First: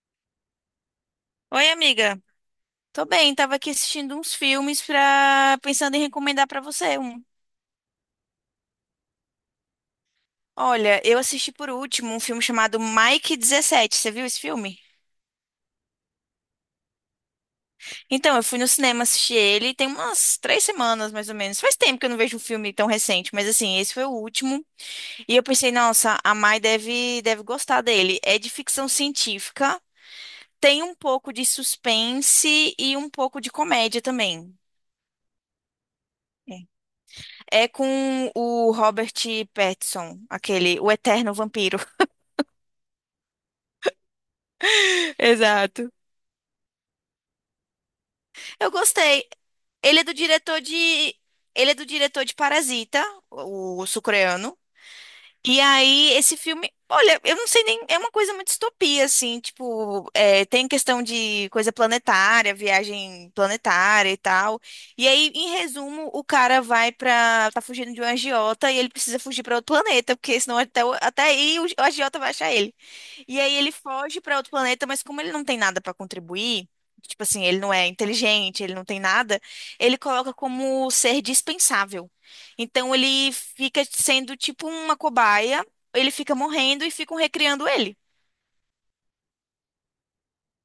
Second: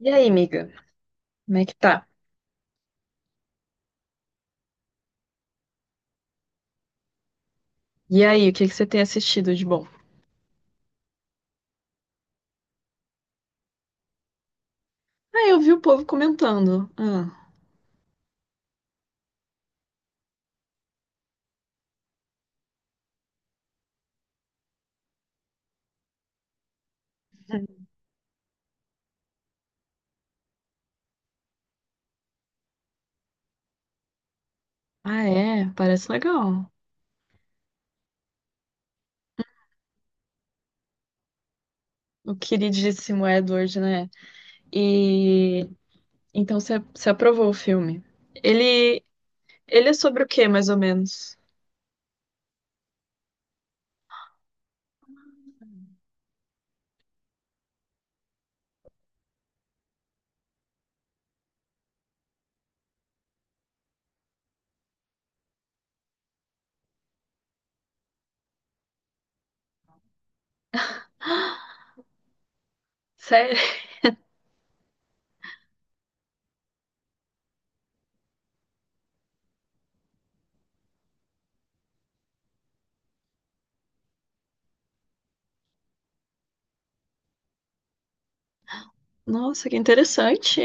E aí, amiga? Como é Oi, que tá? amiga. Tô bem, tava aqui assistindo uns filmes pensando em recomendar pra você um. E aí, o que que você tem assistido de bom? Olha, eu assisti por último um filme chamado Mike 17. Você viu esse filme? Ah, eu vi o povo comentando. Ah, Então, eu fui no cinema assistir ele tem umas 3 semanas, mais ou menos. Faz tempo que eu não vejo um filme tão recente, mas assim, esse foi o último. E eu pensei, nossa, a Mai deve gostar dele. É de ficção científica, tem um pouco de suspense e um pouco de comédia também. ah, é? Parece legal. É com o Robert Pattinson, aquele, o eterno vampiro. O queridíssimo Edward, né? E Exato. então você aprovou o filme. Eu Ele gostei. ele é Ele é do sobre o quê, diretor mais de, ou menos? Ele é do diretor de Parasita, o sul-coreano. E aí, esse filme, olha, eu não sei nem, é uma coisa muito distopia, assim, tipo, é, tem questão de coisa planetária, viagem planetária e tal. E aí, em resumo, o cara vai pra, tá fugindo de um agiota e ele precisa fugir pra outro planeta, porque senão até, até aí o agiota vai achar ele. E aí Sério? ele foge pra outro planeta, mas como ele não tem nada pra contribuir, tipo assim, ele não é inteligente, ele não tem nada, ele coloca como ser dispensável. Então ele fica sendo tipo uma cobaia, ele fica morrendo e ficam recriando ele. Nossa, que interessante.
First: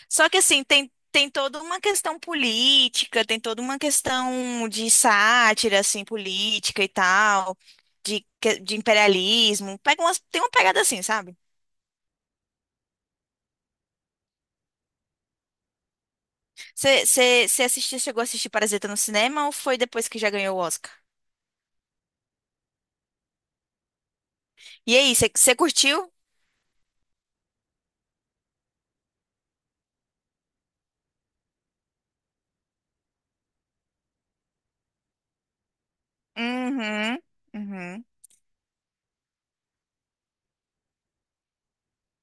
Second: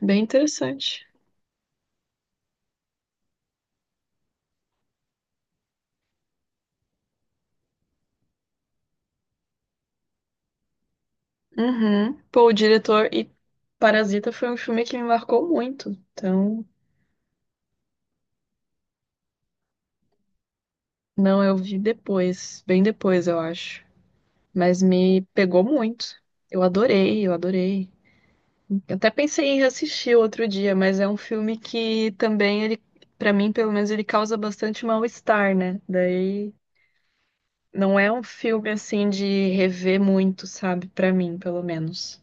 Bem Só que assim, tem, interessante. tem toda uma questão política, tem toda uma questão de sátira, assim, política e tal, de imperialismo. Tem uma pegada assim, sabe? Uhum. Pô, o diretor e Parasita foi um filme que me marcou muito. Então, Você assistiu, chegou a assistir Parasita no cinema ou foi depois que já ganhou o Oscar? não, eu vi depois, bem depois, eu acho. Mas E aí, me você pegou curtiu? muito. Eu adorei, eu adorei. Eu até pensei em reassistir outro dia, mas é um filme que também ele, para mim, pelo menos ele causa bastante mal-estar, né? Daí Uhum, não uhum. é um filme assim de rever muito, sabe? Pra mim, pelo menos.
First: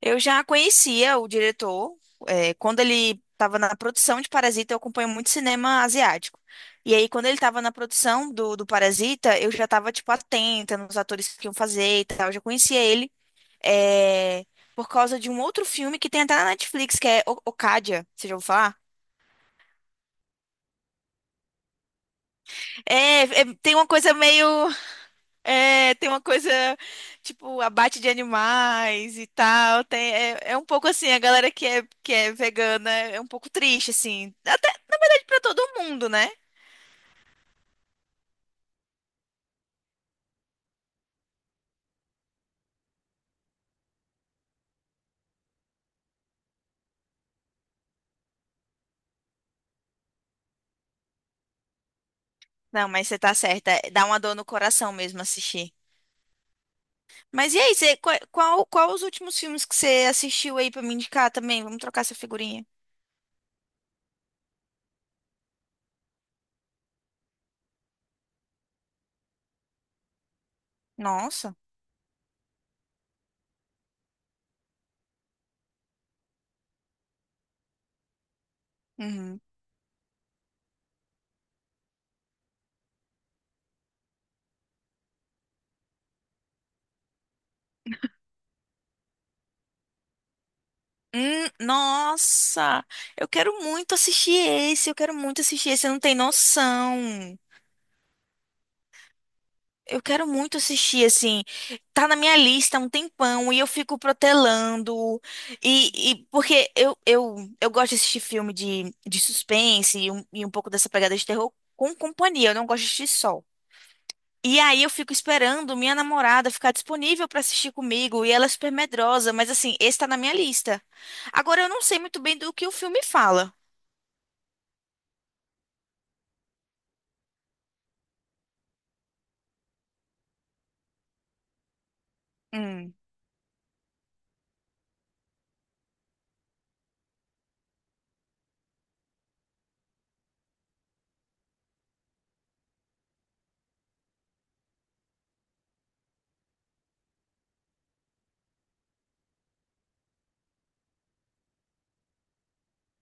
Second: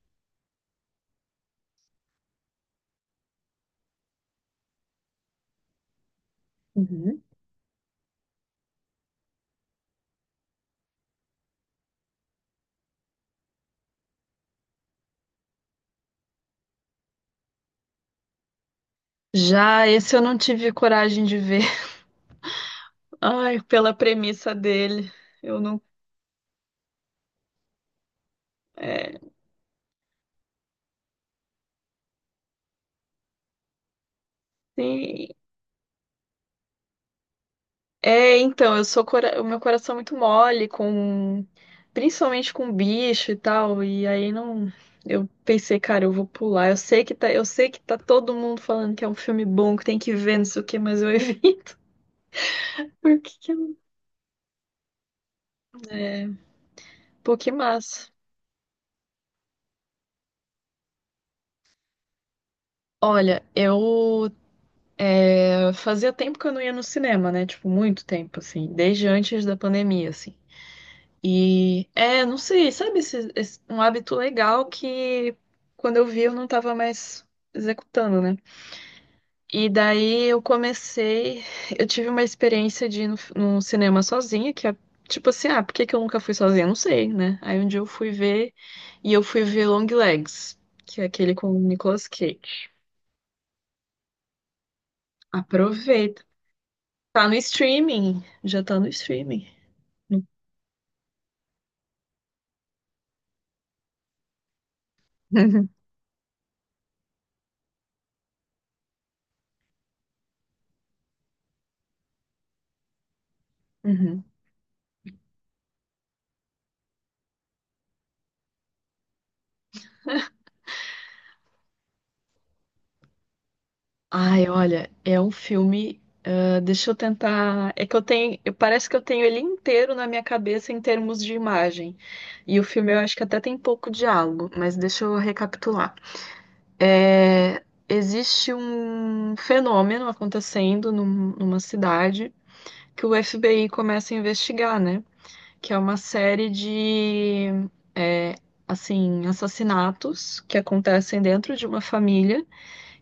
Eu já conhecia o diretor, quando ele estava na produção de Parasita, eu acompanho muito cinema asiático. E aí, Uhum. quando ele estava na produção do Parasita, eu já estava, tipo, atenta nos atores que iam fazer e tal. Eu já conhecia ele, eh, por causa de um outro filme que tem até na Netflix, que é Okja, você já ouviu falar? Já esse eu não tive coragem de ver. É, Ai, tem uma pela coisa meio. premissa dele. Eu não. É, tem uma coisa, tipo, abate de animais É, e tal. Tem, é um pouco assim, a galera que é vegana é um pouco triste, assim. Até, na verdade, sim. pra todo mundo, né? É, então, eu sou cora... o meu coração é muito mole com principalmente com bicho e tal, e aí não eu pensei, cara, eu vou pular. Eu sei que tá, eu sei que tá todo mundo falando que é um filme bom, que tem que ver, não sei o quê, mas eu evito. Não, mas você Porque tá que certa. eu- Dá uma dor no coração mesmo assistir. Pô, que Mas e aí, você, massa. qua- qual, qual, os últimos filmes que você assistiu aí pra me indicar também? Vamos trocar essa figurinha. Olha, eu fazia tempo que eu não ia no cinema, né? Tipo, muito tempo assim, desde antes da pandemia, assim. Nossa. E não sei, sabe, um hábito legal que quando eu vi eu não tava mais executando, né? Uhum. E daí eu comecei, eu tive uma experiência de ir no, num cinema sozinha, que é tipo assim, ah, por que que eu nunca fui sozinha? Não sei, né? Aí um dia eu fui ver e eu fui ver Long Legs, que é aquele com o Nicolas Cage. Nossa, eu quero muito assistir esse, eu quero muito assistir esse, você não tem Aproveita. Tá noção. no streaming, já tá no streaming. Eu quero muito assistir, assim, tá na minha lista há um tempão e eu fico protelando. Porque eu gosto de assistir filme de suspense e um pouco dessa pegada de terror com companhia, eu não gosto de assistir só. Uhum. E aí eu fico esperando minha namorada ficar disponível pra assistir comigo e ela é super medrosa, mas assim, esse tá na minha lista. Agora eu não sei muito bem do que o filme fala. Ai, olha, é um filme Deixa eu tentar. É que eu tenho. Eu- Parece que eu tenho ele inteiro na minha cabeça em termos de imagem. E o filme Hum. eu acho que até tem pouco diálogo, mas deixa eu recapitular. É, existe um fenômeno acontecendo numa cidade que o FBI começa a investigar, né? Que é uma série de, é, assim, assassinatos que acontecem dentro de uma família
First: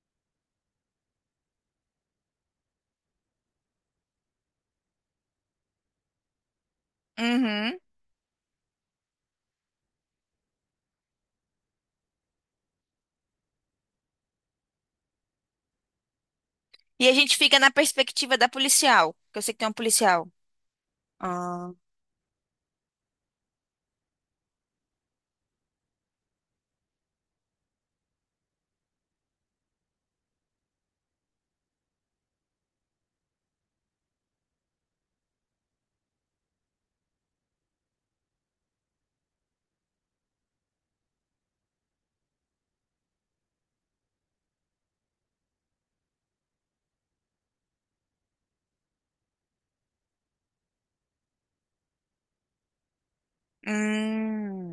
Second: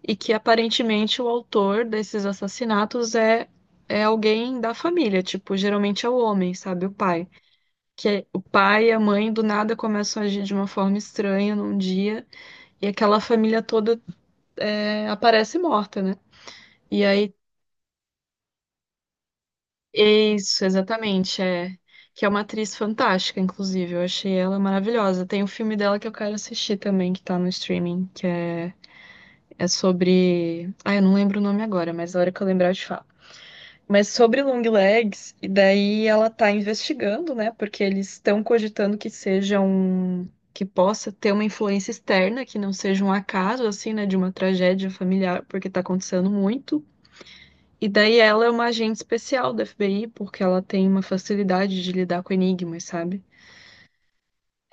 e que aparentemente o autor desses assassinatos é alguém da família, tipo, geralmente é o homem, sabe, o pai. Uhum. O pai e a mãe do nada começam a agir de uma forma estranha num dia e aquela família toda é, aparece morta, né? E E a aí, gente fica na perspectiva da policial, que eu sei que tem uma policial. isso, exatamente, é que é uma atriz fantástica, inclusive, eu achei ela maravilhosa. Tem um filme dela que eu quero assistir também, que tá no streaming, que é sobre. Ah, eu não lembro o nome agora, mas a hora que eu lembrar eu te falo. Mas sobre long legs, e daí ela tá investigando, né? Porque eles estão cogitando que seja um que possa ter uma influência externa, que não seja um acaso assim, né, de uma tragédia familiar, porque tá acontecendo muito. E daí ela é uma agente especial da FBI, porque ela tem uma facilidade de lidar com enigmas, sabe?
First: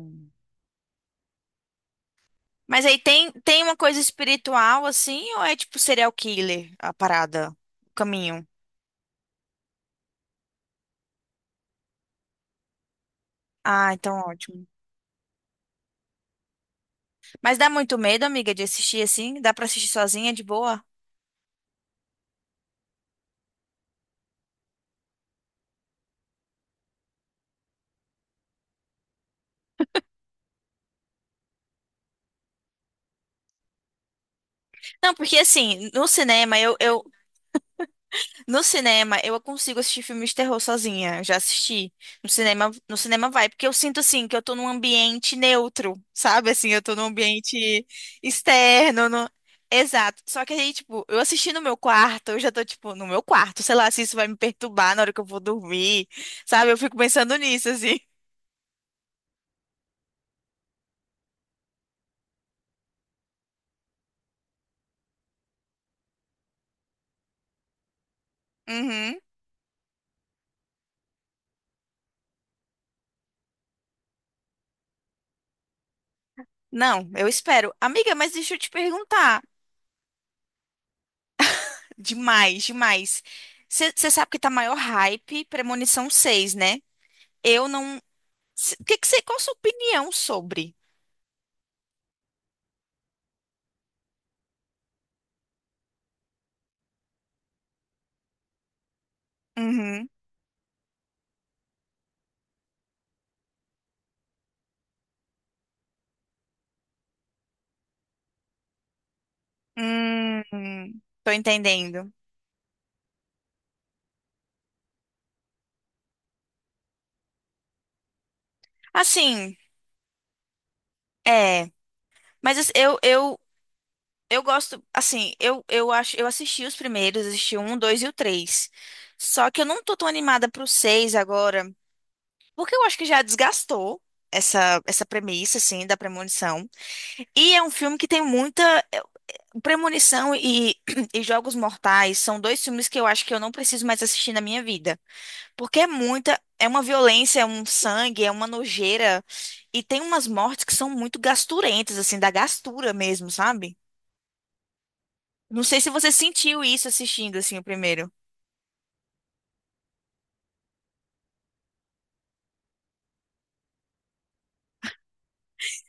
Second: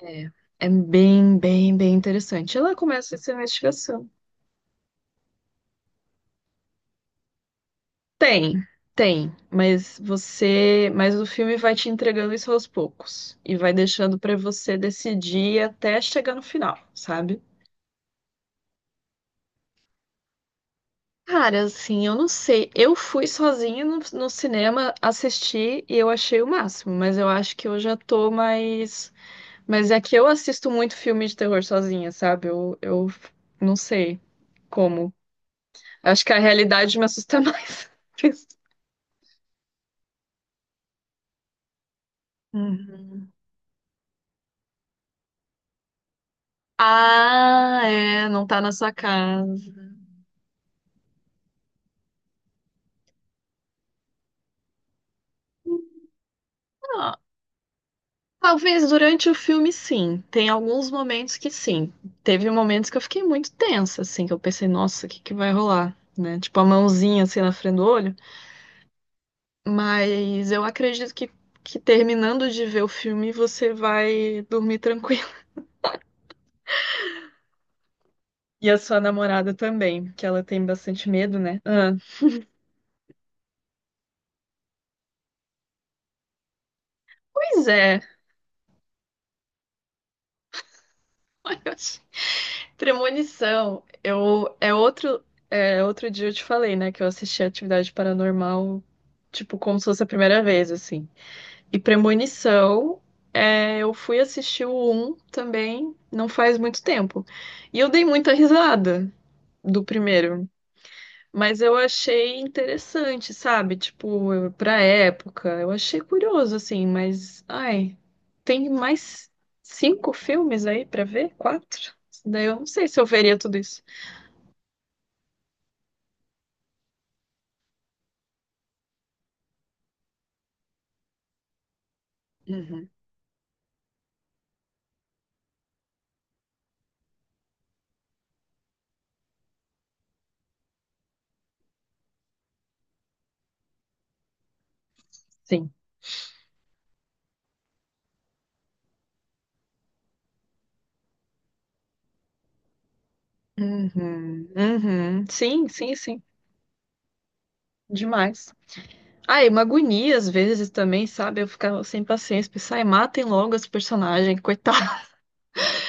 É, é bem interessante. Ela Mas aí começa tem, essa tem uma coisa investigação. espiritual assim, ou é tipo serial killer a parada, o caminho? Tem, tem, mas o filme vai te entregando isso aos poucos e vai Ah, então deixando pra ótimo. você decidir até chegar no final, sabe? Mas dá muito medo, amiga, de assistir assim? Dá pra assistir sozinha de boa? Cara, assim, eu não sei. Eu fui sozinha no cinema assistir e eu achei o máximo, mas eu acho que eu já tô mais. Mas é que eu assisto muito filme de terror sozinha, sabe? Eu não sei como. Não, porque assim, no Acho que a cinema eu, realidade eu me assusta mais. No cinema, eu consigo assistir filmes de terror sozinha. Já assisti. No cinema, no cinema Uhum. vai, porque eu sinto assim que eu tô num ambiente neutro, sabe? Assim, eu tô num Ah, ambiente é, não tá na sua externo. No... casa. Exato. Só que aí, tipo, eu assisti no meu quarto, eu já tô, tipo, no meu quarto, sei lá, se isso vai me perturbar na hora que eu vou dormir, sabe? Eu fico Ah, pensando nisso, assim. talvez durante o filme, sim. Tem alguns momentos que sim. Teve momentos que eu fiquei muito tensa, assim, que eu pensei, nossa, o que que vai rolar, né? Tipo, a mãozinha, assim, na frente do olho. Uhum. Mas eu acredito que terminando de ver o filme, você vai dormir tranquilo. Não, eu espero. Amiga, mas deixa eu E te a sua perguntar. namorada também, que ela tem bastante medo, né? Ah, Demais, demais. Você sabe que tá maior hype Premonição 6, né? Eu pois é. não. Se- O Que que você, qual a sua opinião sobre? Ai, eu achei- Premonição. Eu, é, outro dia eu te falei, né, que eu assisti Atividade Paranormal, tipo, como se fosse a Uhum. primeira vez, assim. E Premonição, é, eu fui assistir o um também, não faz muito tempo. E eu dei muita risada do primeiro, Tô mas eu entendendo. achei interessante, sabe? Pra época, eu achei curioso, assim, mas, ai, tem mais Assim, cinco filmes aí pra ver? é, Quatro? Daí eu mas não assim, sei eu, se eu veria eu, tudo isso. eu gosto, assim, eu acho, eu assisti os primeiros, assisti o um, o dois e o três. Só que eu não tô tão animada pro seis agora, porque eu Uhum, acho que já desgastou essa premissa, assim, da premonição. E é um filme que tem muita é, premonição e, e Jogos Mortais são dois filmes que eu acho que eu não preciso mais assistir na minha vida. sim. Porque é muita, é uma violência, é um sangue, é uma nojeira. E tem umas mortes que são muito gasturentas, assim, da gastura mesmo, sabe? Uhum, uhum. Não Sim, sei se sim, você sim. sentiu isso assistindo, assim, o primeiro. Demais. Ah, e uma agonia às vezes também, sabe? Eu ficava sem paciência, pensar, ai, matem logo esse personagem, coitado.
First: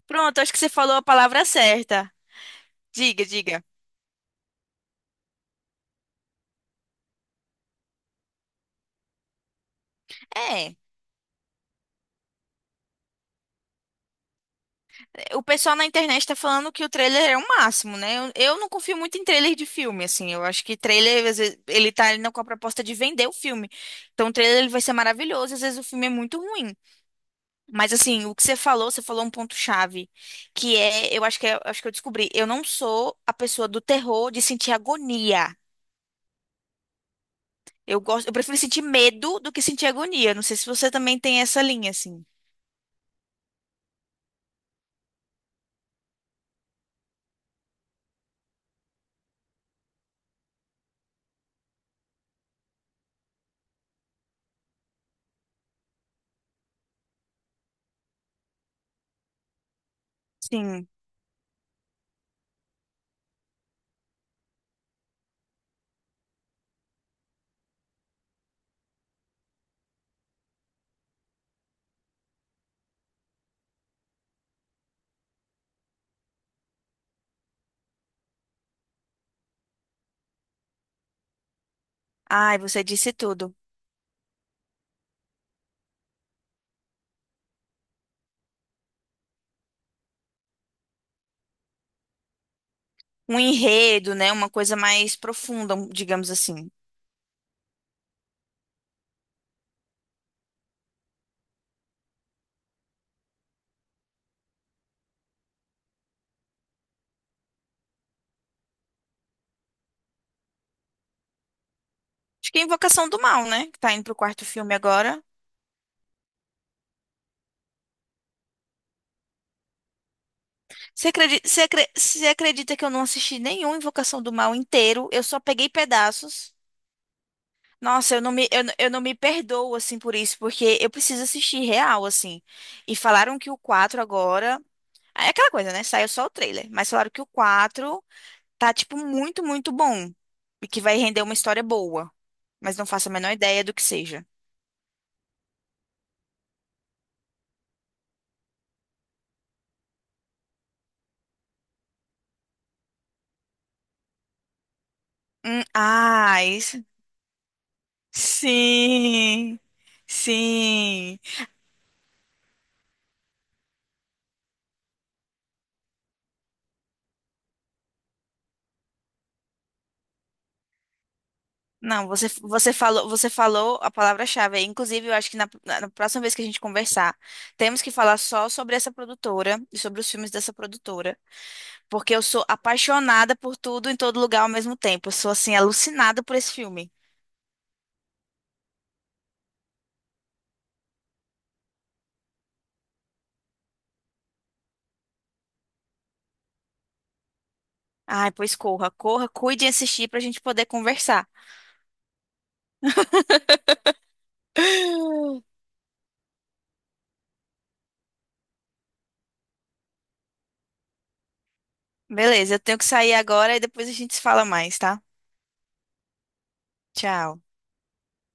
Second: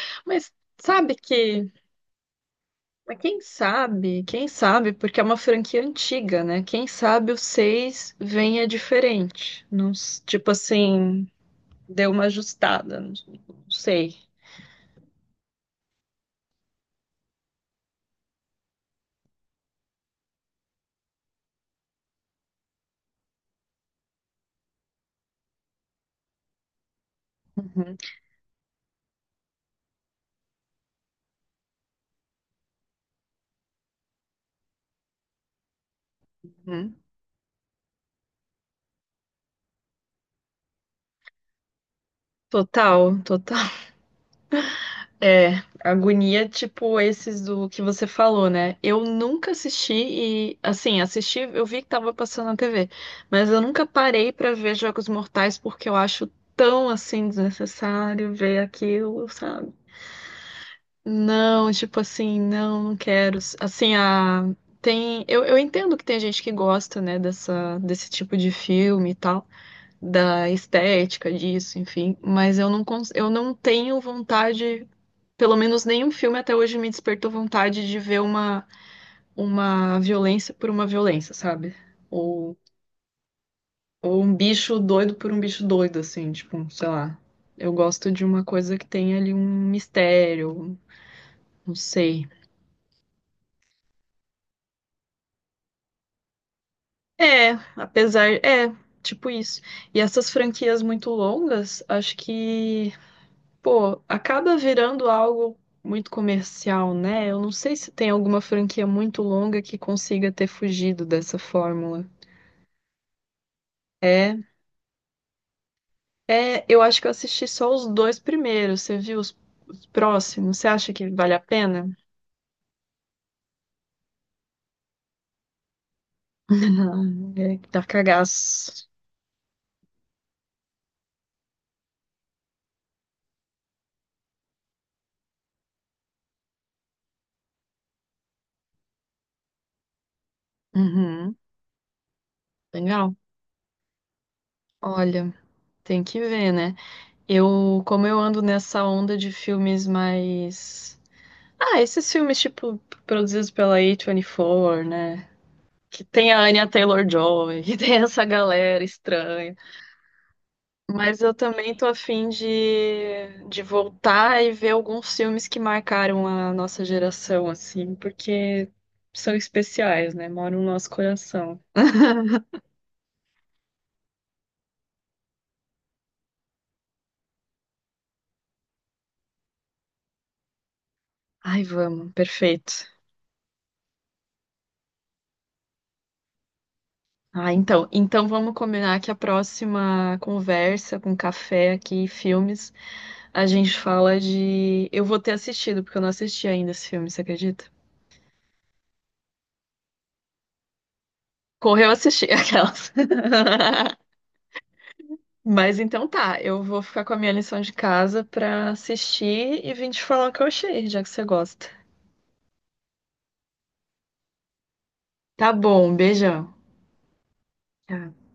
Pronto, acho Mas que você falou a sabe palavra que. certa. Mas Diga, diga. Quem sabe, porque é uma franquia antiga, né? Quem sabe o 6 venha diferente. Não, tipo É, assim, deu uma ajustada, não não sei. o pessoal na internet tá falando que o trailer é o máximo, né? Eu não confio muito em trailer de filme, assim. Eu acho que trailer, às vezes, ele tá ali com a proposta de vender o filme. Então, o trailer ele vai ser maravilhoso, às vezes o filme é muito ruim. Mas Uhum, assim, o que você falou um ponto-chave, que é, eu acho que eu acho que eu descobri, eu não sou a pessoa do terror de sentir agonia. uhum. Eu prefiro sentir medo do que sentir agonia. Não sei se você também tem essa linha assim. Total, total. É, agonia, tipo esses do que você falou, né? Eu nunca assisti, eu vi que tava passando na TV, mas eu nunca parei pra ver Jogos Mortais porque eu acho tão, assim, desnecessário ver aquilo, sabe? Sim. Não, tipo assim, não, não quero. Assim, a tem, eu entendo que tem gente que gosta, né, dessa desse tipo de filme e tal, da estética disso, enfim, mas eu não cons... eu não tenho vontade pelo menos nenhum filme até hoje me despertou vontade de ver uma violência por uma violência, sabe? Ou, Ai, você disse tudo. ou um bicho doido por um bicho doido, assim, tipo, sei lá. Eu gosto de uma coisa que tem ali um mistério, não sei. Um enredo, né? Uma coisa mais profunda, digamos assim. É, apesar. É, tipo isso. E essas franquias muito longas, acho que, pô, acaba virando algo muito comercial, né? Eu não sei se tem alguma franquia muito longa que consiga ter fugido dessa fórmula. Acho que é Invocação do Mal, né? Que tá indo pro quarto É. filme agora. É, eu acho que eu assisti só os dois primeiros. Você viu os próximos? Você acha Você que vale a acredita, você pena? acre- você acredita que eu não assisti nenhum Invocação do Mal inteiro? Eu só peguei pedaços. Não, é que dá Nossa, eu, cagaço. eu não me perdoo, assim, por isso, porque eu preciso assistir real, assim. E falaram que o 4 agora. É aquela coisa, né? Saiu só o trailer. Mas falaram que o 4 tá, tipo, muito, muito bom. E que vai render uma Uhum, história boa. Mas não faço a legal. menor ideia do que seja. Olha, tem que ver, né? Eu, como eu ando nessa onda de filmes mais. Ah, esses filmes, tipo, produzidos pela A24, né? Que tem a Ah, Anya isso. Taylor-Joy, que tem essa galera estranha. Sim. Sim. Mas eu também tô afim de voltar e ver alguns filmes que marcaram a nossa geração, assim, porque são especiais, né? Moram no nosso coração. Não, você falou a palavra-chave aí. Inclusive, eu acho que na próxima vez que a gente conversar, temos que falar só sobre essa produtora e sobre os filmes dessa produtora, Ai, vamos, porque eu sou perfeito. apaixonada por tudo em todo lugar ao mesmo tempo. Eu sou assim alucinada por esse filme. Ah, então, então vamos combinar que a próxima conversa com café aqui, e filmes, a gente fala de. Eu vou ter assistido, porque eu não assisti ainda esse filme, você acredita? Ai, pois corra, corra, cuide de assistir pra gente poder conversar. Correu assistir aquelas. Mas então tá, eu vou ficar com a minha lição de casa pra assistir e vim te falar o que eu achei, já que você gosta. Beleza, eu tenho que sair agora e depois a gente se fala mais, tá? Tá bom, beijão. Tchau. Tchau.